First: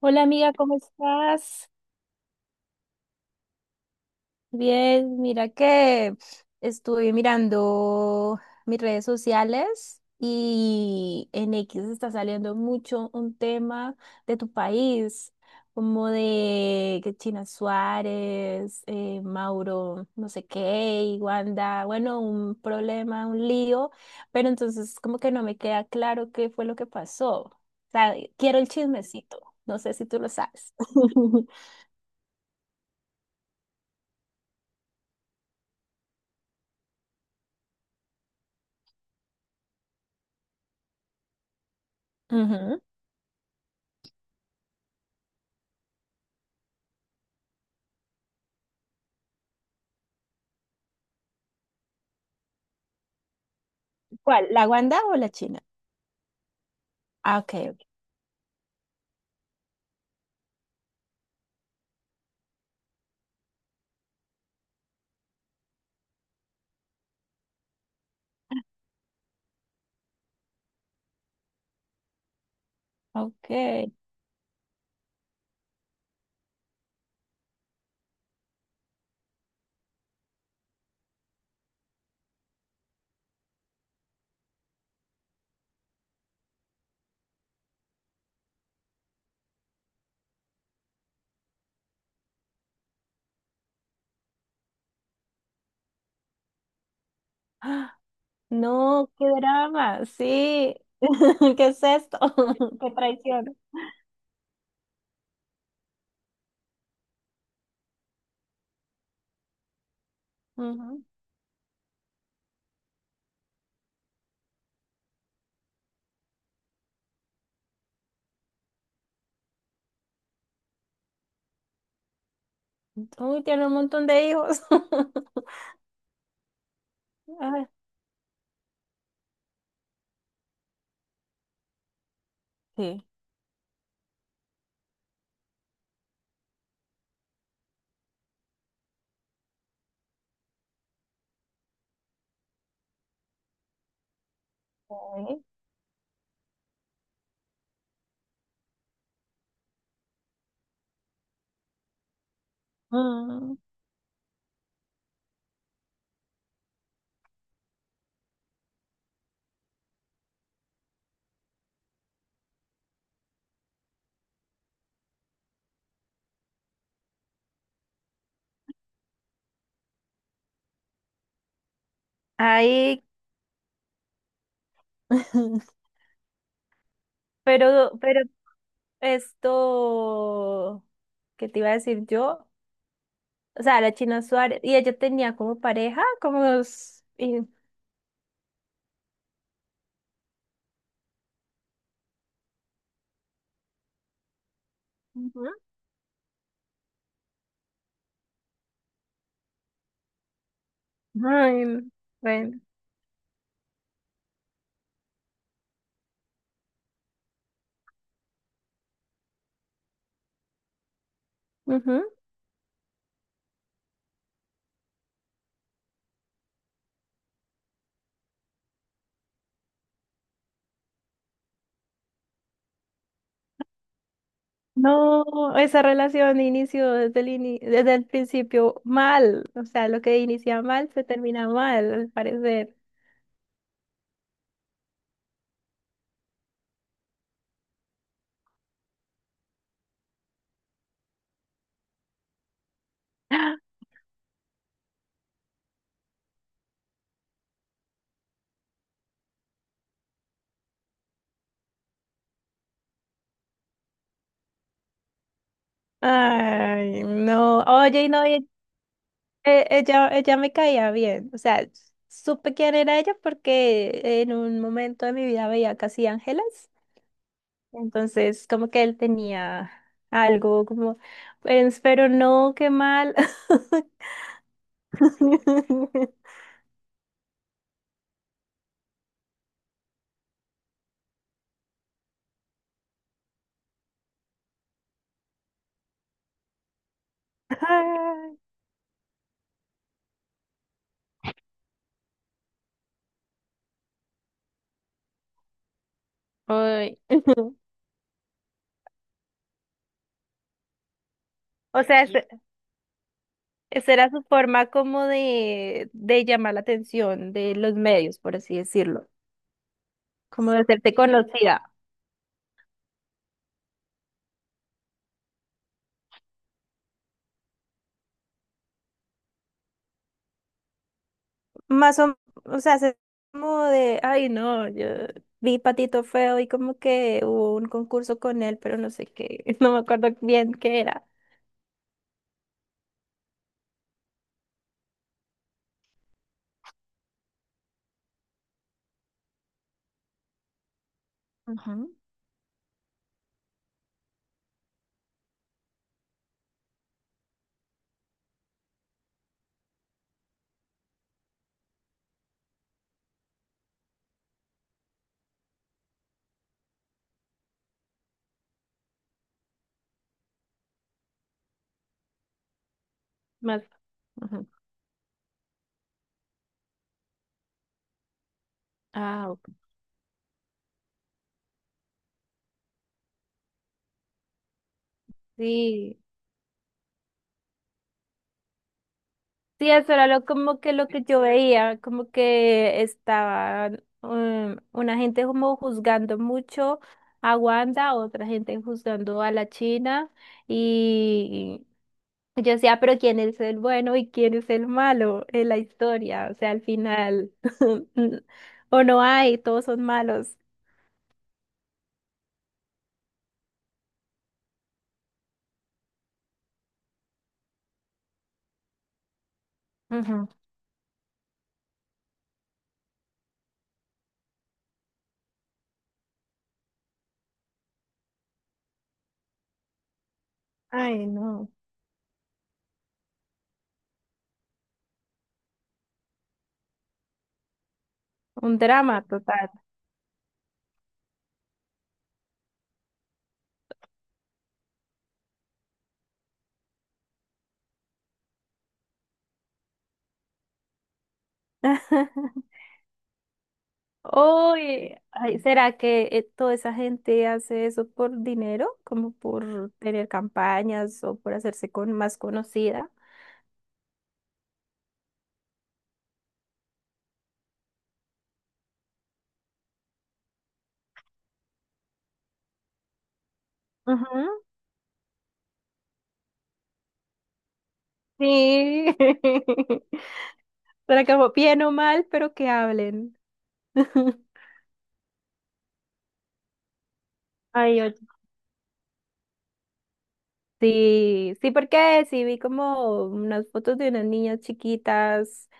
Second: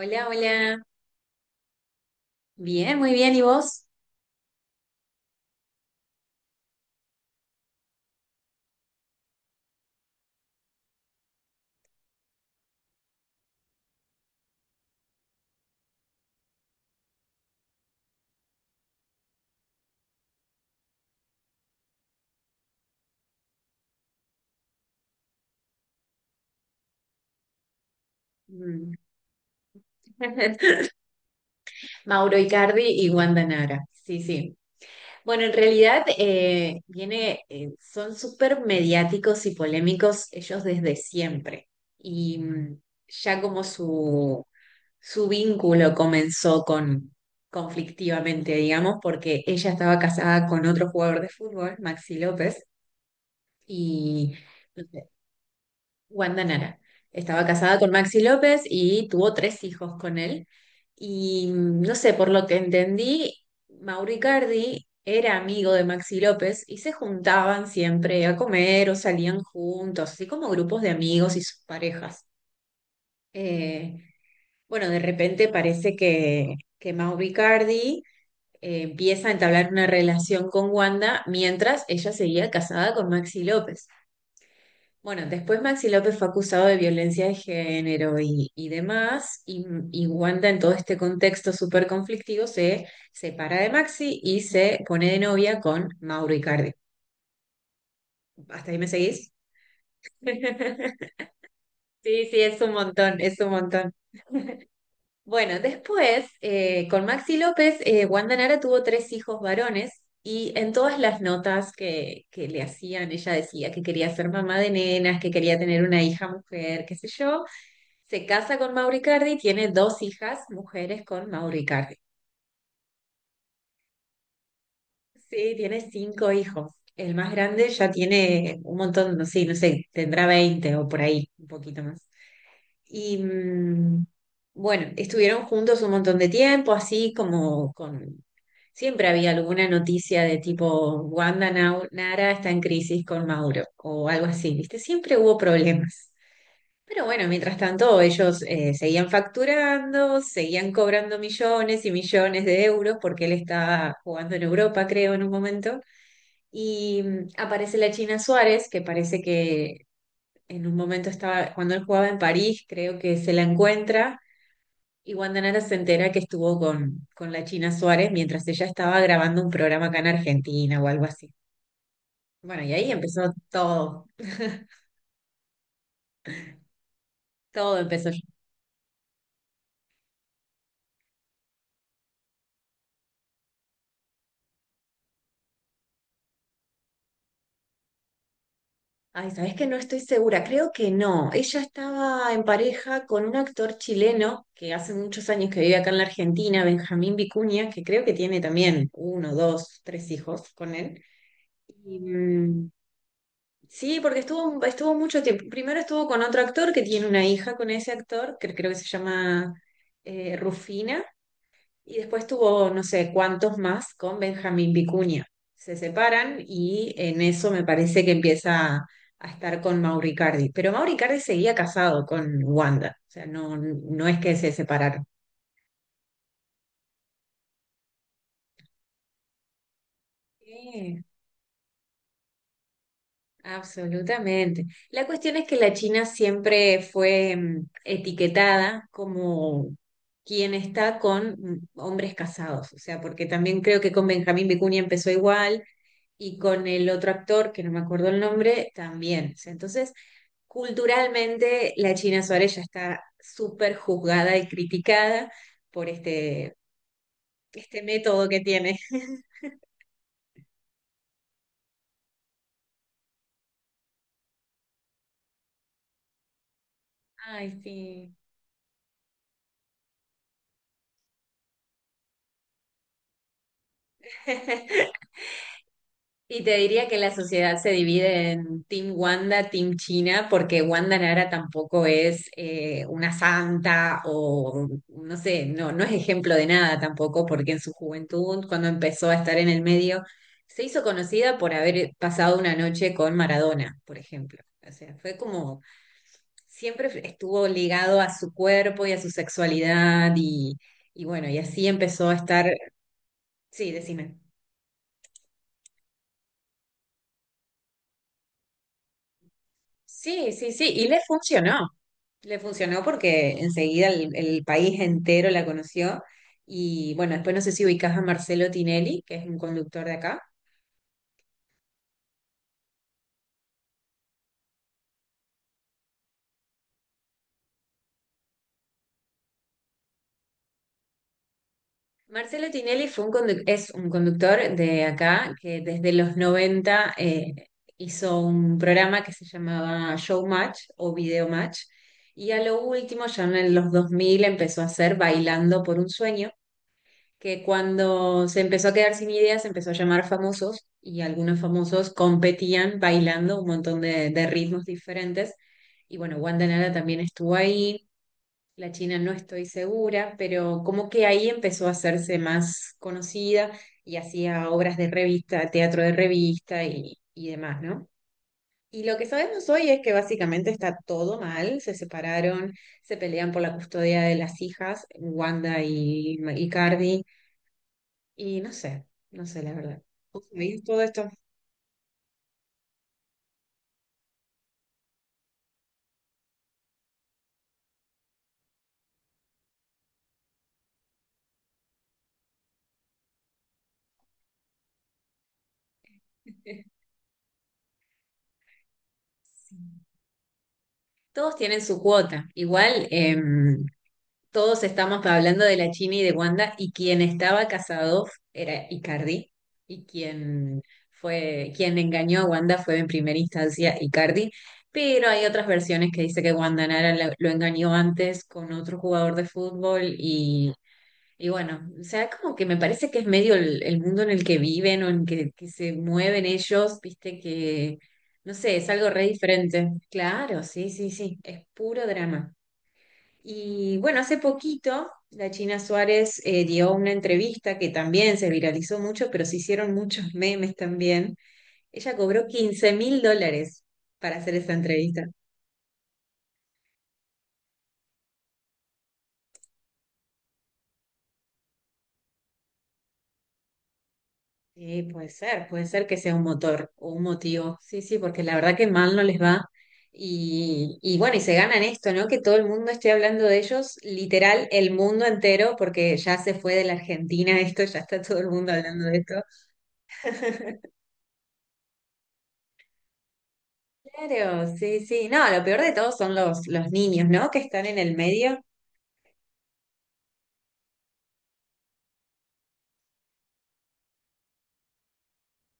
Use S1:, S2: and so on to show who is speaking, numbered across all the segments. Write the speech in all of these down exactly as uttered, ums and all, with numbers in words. S1: Hola amiga, ¿cómo
S2: hola.
S1: estás?
S2: Bien, muy bien. ¿Y vos?
S1: Bien, mira que estuve mirando mis redes sociales y en X está saliendo mucho un tema de tu país, como de que China Suárez, eh, Mauro, no sé qué, y Wanda, bueno, un problema, un lío, pero entonces como que no me queda claro qué fue lo que pasó. O sea, quiero el
S2: Mm.
S1: chismecito, no sé si tú lo sabes.
S2: Mauro Icardi y Wanda Nara. Sí, sí. Bueno, en realidad, eh, viene, eh, son súper mediáticos y polémicos ellos desde siempre. Y mm,
S1: Ujú.
S2: ya como su, su vínculo comenzó con conflictivamente, digamos, porque ella estaba casada con otro jugador de fútbol, Maxi López, y
S1: ¿Cuál? ¿La Wanda o la China?
S2: Wanda Nara.
S1: Ah,
S2: Estaba
S1: ok,
S2: casada
S1: ok.
S2: con Maxi López y tuvo tres hijos con él. Y mm, no sé, por lo que entendí, Mauricardi era amigo de Maxi López y se juntaban siempre a comer o salían juntos, así como grupos de amigos y sus parejas.
S1: Ok.
S2: Eh, bueno, de repente parece que, que Mauricardi empieza a entablar una relación con Wanda mientras ella seguía casada con Maxi López. Bueno, después Maxi López fue acusado de violencia de género y, y demás, y, y Wanda en todo este contexto súper conflictivo se separa de Maxi y se pone de novia con Mauro Icardi.
S1: ¡Ah!
S2: ¿Hasta ahí me
S1: No, qué
S2: seguís?
S1: drama, sí. ¿Qué es esto?
S2: Sí, sí, es un
S1: Qué
S2: montón, es un
S1: traición.
S2: montón. Bueno, después, eh, con Maxi López, eh, Wanda Nara tuvo tres hijos varones y en todas
S1: Ujú.
S2: las notas que, que le hacían, ella decía que quería ser mamá de nenas, que quería tener una hija mujer, qué sé yo. Se casa con Mauricardi, tiene dos hijas mujeres con Mauricardi.
S1: Uy, tiene un montón de hijos.
S2: Sí, tiene cinco hijos. El más
S1: Ay,
S2: grande ya tiene un montón, no sé, no sé, tendrá veinte o por ahí, un poquito más.
S1: sí.
S2: Y mm, bueno, estuvieron juntos un montón de tiempo, así como con... Siempre había alguna noticia de tipo, Wanda Nau- Nara está en crisis con Mauro o algo así, ¿viste? Siempre hubo
S1: Ok.
S2: problemas. Pero bueno, mientras tanto, ellos eh, seguían facturando, seguían cobrando millones y millones de euros porque él
S1: Mm.
S2: estaba jugando en Europa, creo, en un momento. Y mm, aparece la China Suárez, que parece que en un momento estaba, cuando él jugaba en París, creo que se la encuentra. Y Guandanara se entera que estuvo con, con la China Suárez mientras ella estaba grabando un programa acá en Argentina o algo así. Bueno, y ahí
S1: Ahí,
S2: empezó todo, todo
S1: pero,
S2: empezó.
S1: pero esto, ¿qué te iba a decir yo? O sea, la China Suárez, y ella tenía como pareja, como... s- y-
S2: Ay, sabes que no estoy segura, creo que no. Ella estaba en pareja con un actor chileno que hace muchos años
S1: Ujú.
S2: que vive acá en la Argentina, Benjamín Vicuña, que creo que tiene también uno, dos, tres hijos con él.
S1: Ay,
S2: Y,
S1: bueno.
S2: mm, sí, porque estuvo, estuvo mucho tiempo. Primero estuvo con otro actor que tiene una hija con ese actor, que creo que se llama eh, Rufina. Y
S1: Ujú.
S2: después tuvo no sé cuántos más con Benjamín Vicuña. Se separan y en eso me parece que empieza a, a estar con Mauricardi. Pero Mauricardi seguía casado con Wanda, o sea, no, no es que se separaron.
S1: No, esa relación inició desde el ini- desde el principio mal. O sea, lo que inicia mal
S2: Sí,
S1: se termina mal, al parecer.
S2: absolutamente. La cuestión es que la China siempre fue mm, etiquetada como quien está con mm, hombres casados, o sea, porque también creo que con Benjamín Vicuña empezó igual y con el otro actor, que no me acuerdo el nombre, también. O sea, entonces, culturalmente, la China Suárez ya está súper juzgada y criticada por este,
S1: Ay, no.
S2: este
S1: Oye, y no,
S2: método que
S1: y-
S2: tiene.
S1: eh, ella, ella me caía bien. O sea, supe quién era ella porque en un momento de mi vida veía Casi Ángeles.
S2: Ay, sí.
S1: Entonces, como que él tenía algo como, pues, pero no, qué mal.
S2: Y te diría que la sociedad se divide en Team Wanda, Team China, porque Wanda Nara tampoco es eh, una santa o no sé, no, no es ejemplo de nada tampoco, porque en su
S1: Ay,
S2: juventud, cuando empezó a estar en el medio, se hizo conocida por haber pasado una noche con Maradona, por ejemplo. O sea, fue como siempre estuvo ligado a su cuerpo y a su sexualidad y, y bueno, y así
S1: o sea,
S2: empezó
S1: es-
S2: a
S1: sí.
S2: estar, sí,
S1: Esa era
S2: decime.
S1: su forma como de, de llamar la atención de los medios, por así decirlo,
S2: Sí,
S1: como
S2: sí,
S1: de
S2: sí, y
S1: hacerte
S2: le
S1: conocida.
S2: funcionó. Le funcionó porque enseguida el, el país entero la conoció. Y bueno, después no sé si ubicás a Marcelo Tinelli, que es un conductor de acá.
S1: Más o, o sea, se- como de, ay, no, yo vi Patito Feo y como que hubo un concurso con él, pero no sé qué, no me acuerdo bien qué era.
S2: Marcelo Tinelli fue un condu- es un conductor de acá que desde los noventa eh, hizo un programa que se llamaba Showmatch o Video Match.
S1: Ajá.
S2: Y a lo último, ya en los dos mil, empezó a hacer Bailando por un Sueño que cuando se empezó a quedar sin ideas, se empezó a llamar famosos y algunos famosos competían bailando un montón de, de ritmos diferentes. Y bueno, Wanda Nara también estuvo ahí, la China no estoy segura, pero como que ahí empezó a hacerse más conocida
S1: Más,
S2: y
S1: ajá.
S2: hacía obras de revista, teatro de revista y, y demás, ¿no? Y lo que
S1: Ah,
S2: sabemos
S1: ok.
S2: hoy es que básicamente está todo mal, se separaron, se pelean por la custodia de las hijas, Wanda
S1: Sí.
S2: y, y Cardi, y no sé, no sé, la
S1: Sí,
S2: verdad.
S1: eso era lo,
S2: ¿Vos
S1: como
S2: sabías
S1: que
S2: todo
S1: lo que
S2: esto?
S1: yo veía, como que estaban um, una gente como juzgando mucho a Wanda, otra gente juzgando a la China y yo decía, pero ¿quién es el bueno y quién es el malo en la historia? O sea, al final, o no hay,
S2: Sí.
S1: todos son malos.
S2: Todos tienen su cuota. Igual, em, todos estamos hablando de la China y de Wanda, y quien estaba casado era Icardi, y
S1: Ujú.
S2: quien fue, quien engañó a Wanda fue en primera instancia Icardi, pero hay otras versiones que dice que Wanda Nara la- lo engañó antes con otro jugador de fútbol. y
S1: Ay,
S2: Y
S1: no,
S2: bueno, o sea, como que me parece que es medio el, el mundo en el que viven o en que, que se mueven ellos, viste que, no sé,
S1: un
S2: es algo
S1: drama
S2: re
S1: total.
S2: diferente. Claro, sí, sí, sí, es puro drama. Y bueno, hace poquito la China Suárez eh, dio una entrevista que también se viralizó mucho, pero se hicieron muchos memes también. Ella cobró quince mil dólares para hacer esa
S1: Oye,
S2: entrevista.
S1: ay, ¿será que eh, toda esa gente hace eso por dinero? Como por tener campañas o por hacerse con más conocida.
S2: Sí, puede ser, puede ser que sea un motor o un motivo. Sí, sí, porque la verdad que mal no les va. Y, y bueno, y se ganan esto, ¿no? Que todo el mundo esté hablando de ellos,
S1: Ujú.
S2: literal, el mundo entero, porque ya se fue de la Argentina esto, ya está todo el mundo hablando
S1: Sí.
S2: de esto.
S1: Será como bien o mal, pero que hablen.
S2: Claro, sí, sí. No, lo peor de todo son los, los niños, ¿no? Que están en
S1: Ay, oye.
S2: el medio.
S1: Sí, sí, porque sí vi como unas fotos de unas niñas chiquitas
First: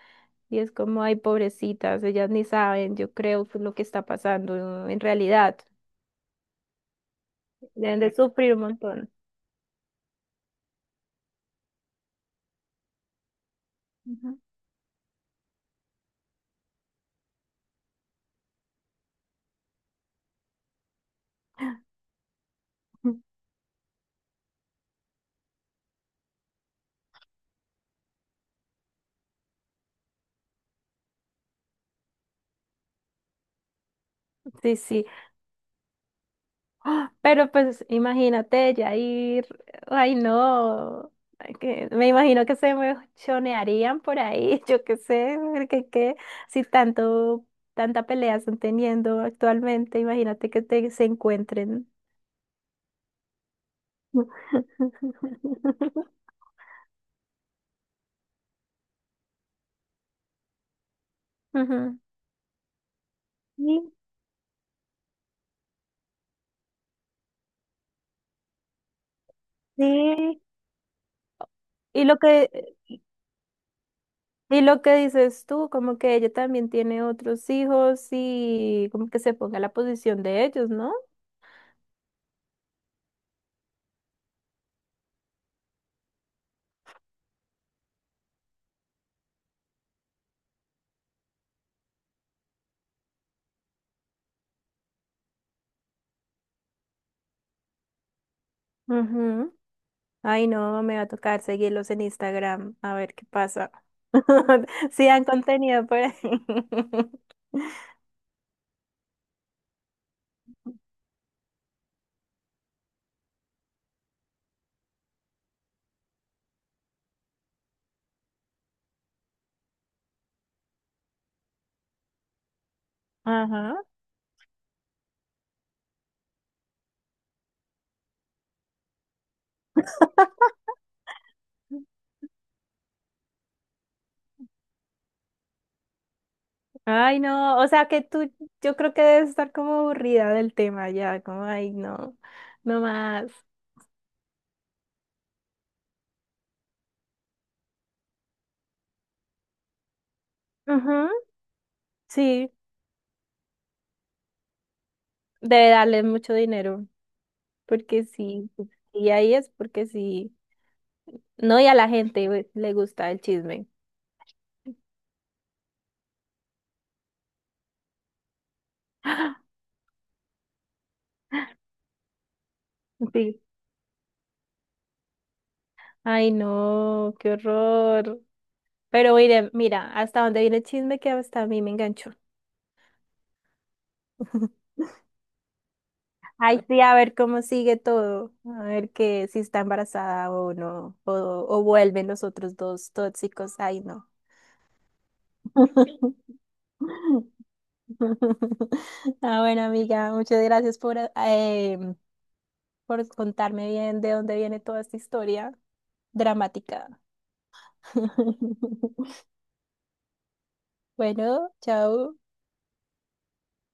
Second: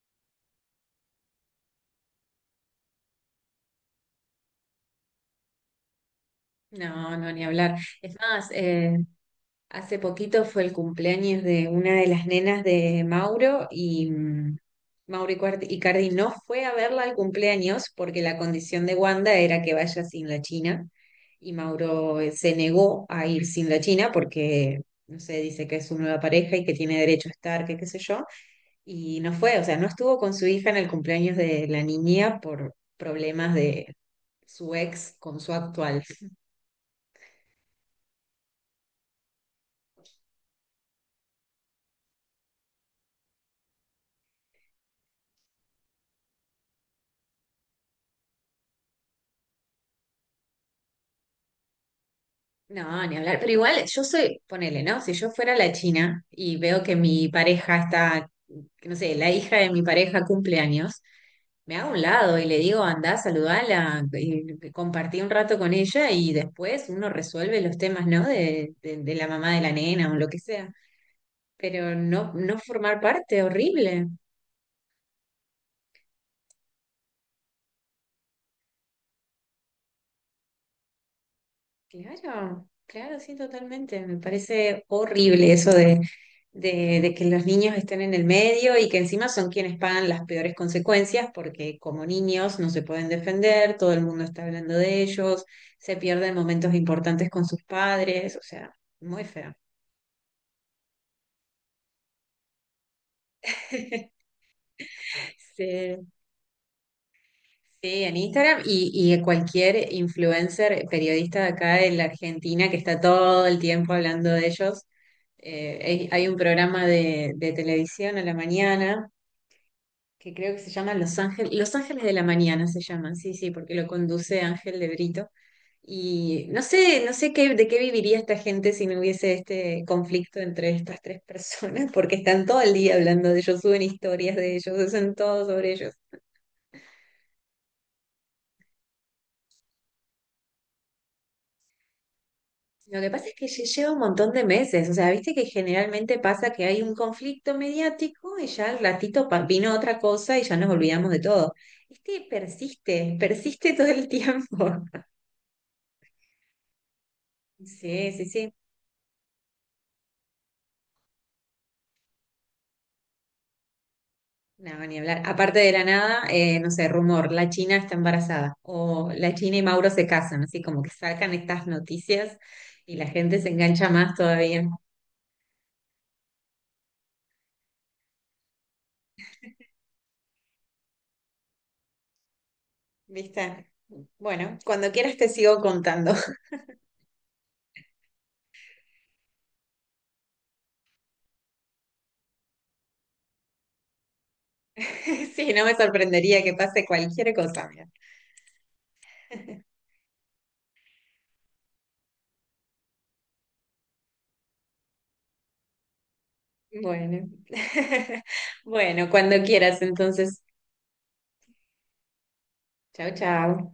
S1: y es como, ay, pobrecitas, ellas ni saben, yo creo que lo que está pasando en realidad.
S2: No, no, ni hablar.
S1: Deben de
S2: Es más,
S1: sufrir un
S2: eh,
S1: montón.
S2: hace poquito fue el cumpleaños de una de las nenas de Mauro y,
S1: Ujú.
S2: mm, Mauro Icardi Icardi no fue a verla al cumpleaños porque la condición de Wanda era que vaya sin la China y Mauro eh, se negó a ir sin la China porque, no sé, dice que es su nueva pareja y que tiene derecho a estar, que qué sé yo, y no fue, o sea, no estuvo con su hija en el cumpleaños de la niña por problemas de su
S1: Sí, sí.
S2: ex con su actual.
S1: ¡Ah! Pero pues imagínate ya ir, ay no. Ay, que- me imagino que se me chonearían por ahí, yo qué sé, porque qué, si tanto, tanta pelea están teniendo actualmente, imagínate que te, se encuentren.
S2: No, ni hablar, pero igual yo soy, ponele, ¿no? Si yo fuera la China y veo que mi pareja está, que no sé, la hija de mi pareja cumpleaños me hago a
S1: Ujú.
S2: un lado y le digo, andá,
S1: Sí,
S2: saludala, y compartí un rato con ella y después uno resuelve los temas, ¿no? De, de, de la mamá de la nena o lo que
S1: sí.
S2: sea. Pero
S1: Y lo
S2: no, no
S1: que,
S2: formar parte, horrible.
S1: y lo que dices tú, como que ella también tiene otros hijos y como que se ponga en la posición de ellos, ¿no?
S2: Claro, claro, sí, totalmente. Me parece horrible eso de, de, de que los niños estén en el medio y que encima son quienes pagan las peores consecuencias porque como niños no se pueden defender, todo el mundo está hablando de ellos, se pierden momentos importantes con sus padres, o sea, muy feo.
S1: Ujú. Ay, no, me va a tocar seguirlos en Instagram, a ver qué pasa. Sí, han contenido por
S2: Sí,
S1: ahí.
S2: sí, en Instagram y, y cualquier influencer, periodista de acá de la Argentina que está todo el tiempo hablando de ellos. Eh, hay, hay un programa de, de televisión a la mañana que creo que se llama Los Ángeles, Los Ángeles de la Mañana se llaman, sí, sí, porque
S1: Ajá.
S2: lo conduce Ángel de Brito. Y no sé, no sé qué, de qué viviría esta gente si no hubiese este conflicto entre estas tres personas, porque están todo el día hablando de ellos, suben historias de ellos, hacen todo sobre ellos.
S1: Ay, no, o sea que tú, yo creo que debes estar como aburrida del tema ya, como, ay, no, no
S2: Lo que pasa
S1: más.
S2: es que lle- lleva un montón de meses, o sea, viste que generalmente pasa que hay un conflicto mediático y ya al ratito pa- vino otra cosa y ya nos
S1: Ujú.
S2: olvidamos de todo. Este
S1: Sí,
S2: persiste, persiste todo el tiempo.
S1: debe darles mucho dinero, porque
S2: Sí, sí,
S1: sí,
S2: sí.
S1: y ahí es porque sí. No, y a la gente güey, le gusta el chisme.
S2: No, ni hablar. Aparte de la nada, eh, no sé, rumor, la China está embarazada o la China y Mauro se casan, así como que sacan estas noticias y la
S1: Sí.
S2: gente se engancha más todavía.
S1: Ay, no, qué horror. Pero mire, mira, hasta dónde viene el chisme que hasta a mí me enganchó.
S2: ¿Viste? Bueno, cuando quieras te sigo contando.
S1: Ay, sí, a ver cómo sigue todo, a ver que si está embarazada o no, o, o vuelven los otros dos tóxicos, ay no.
S2: Sí, no me sorprendería que pase cualquier cosa. Mira.
S1: Ah, bueno, amiga, muchas gracias por, eh, em, por contarme bien de dónde viene toda esta historia dramática.
S2: Bueno, bueno, cuando quieras, entonces.
S1: Bueno, chao.
S2: Chao, chao.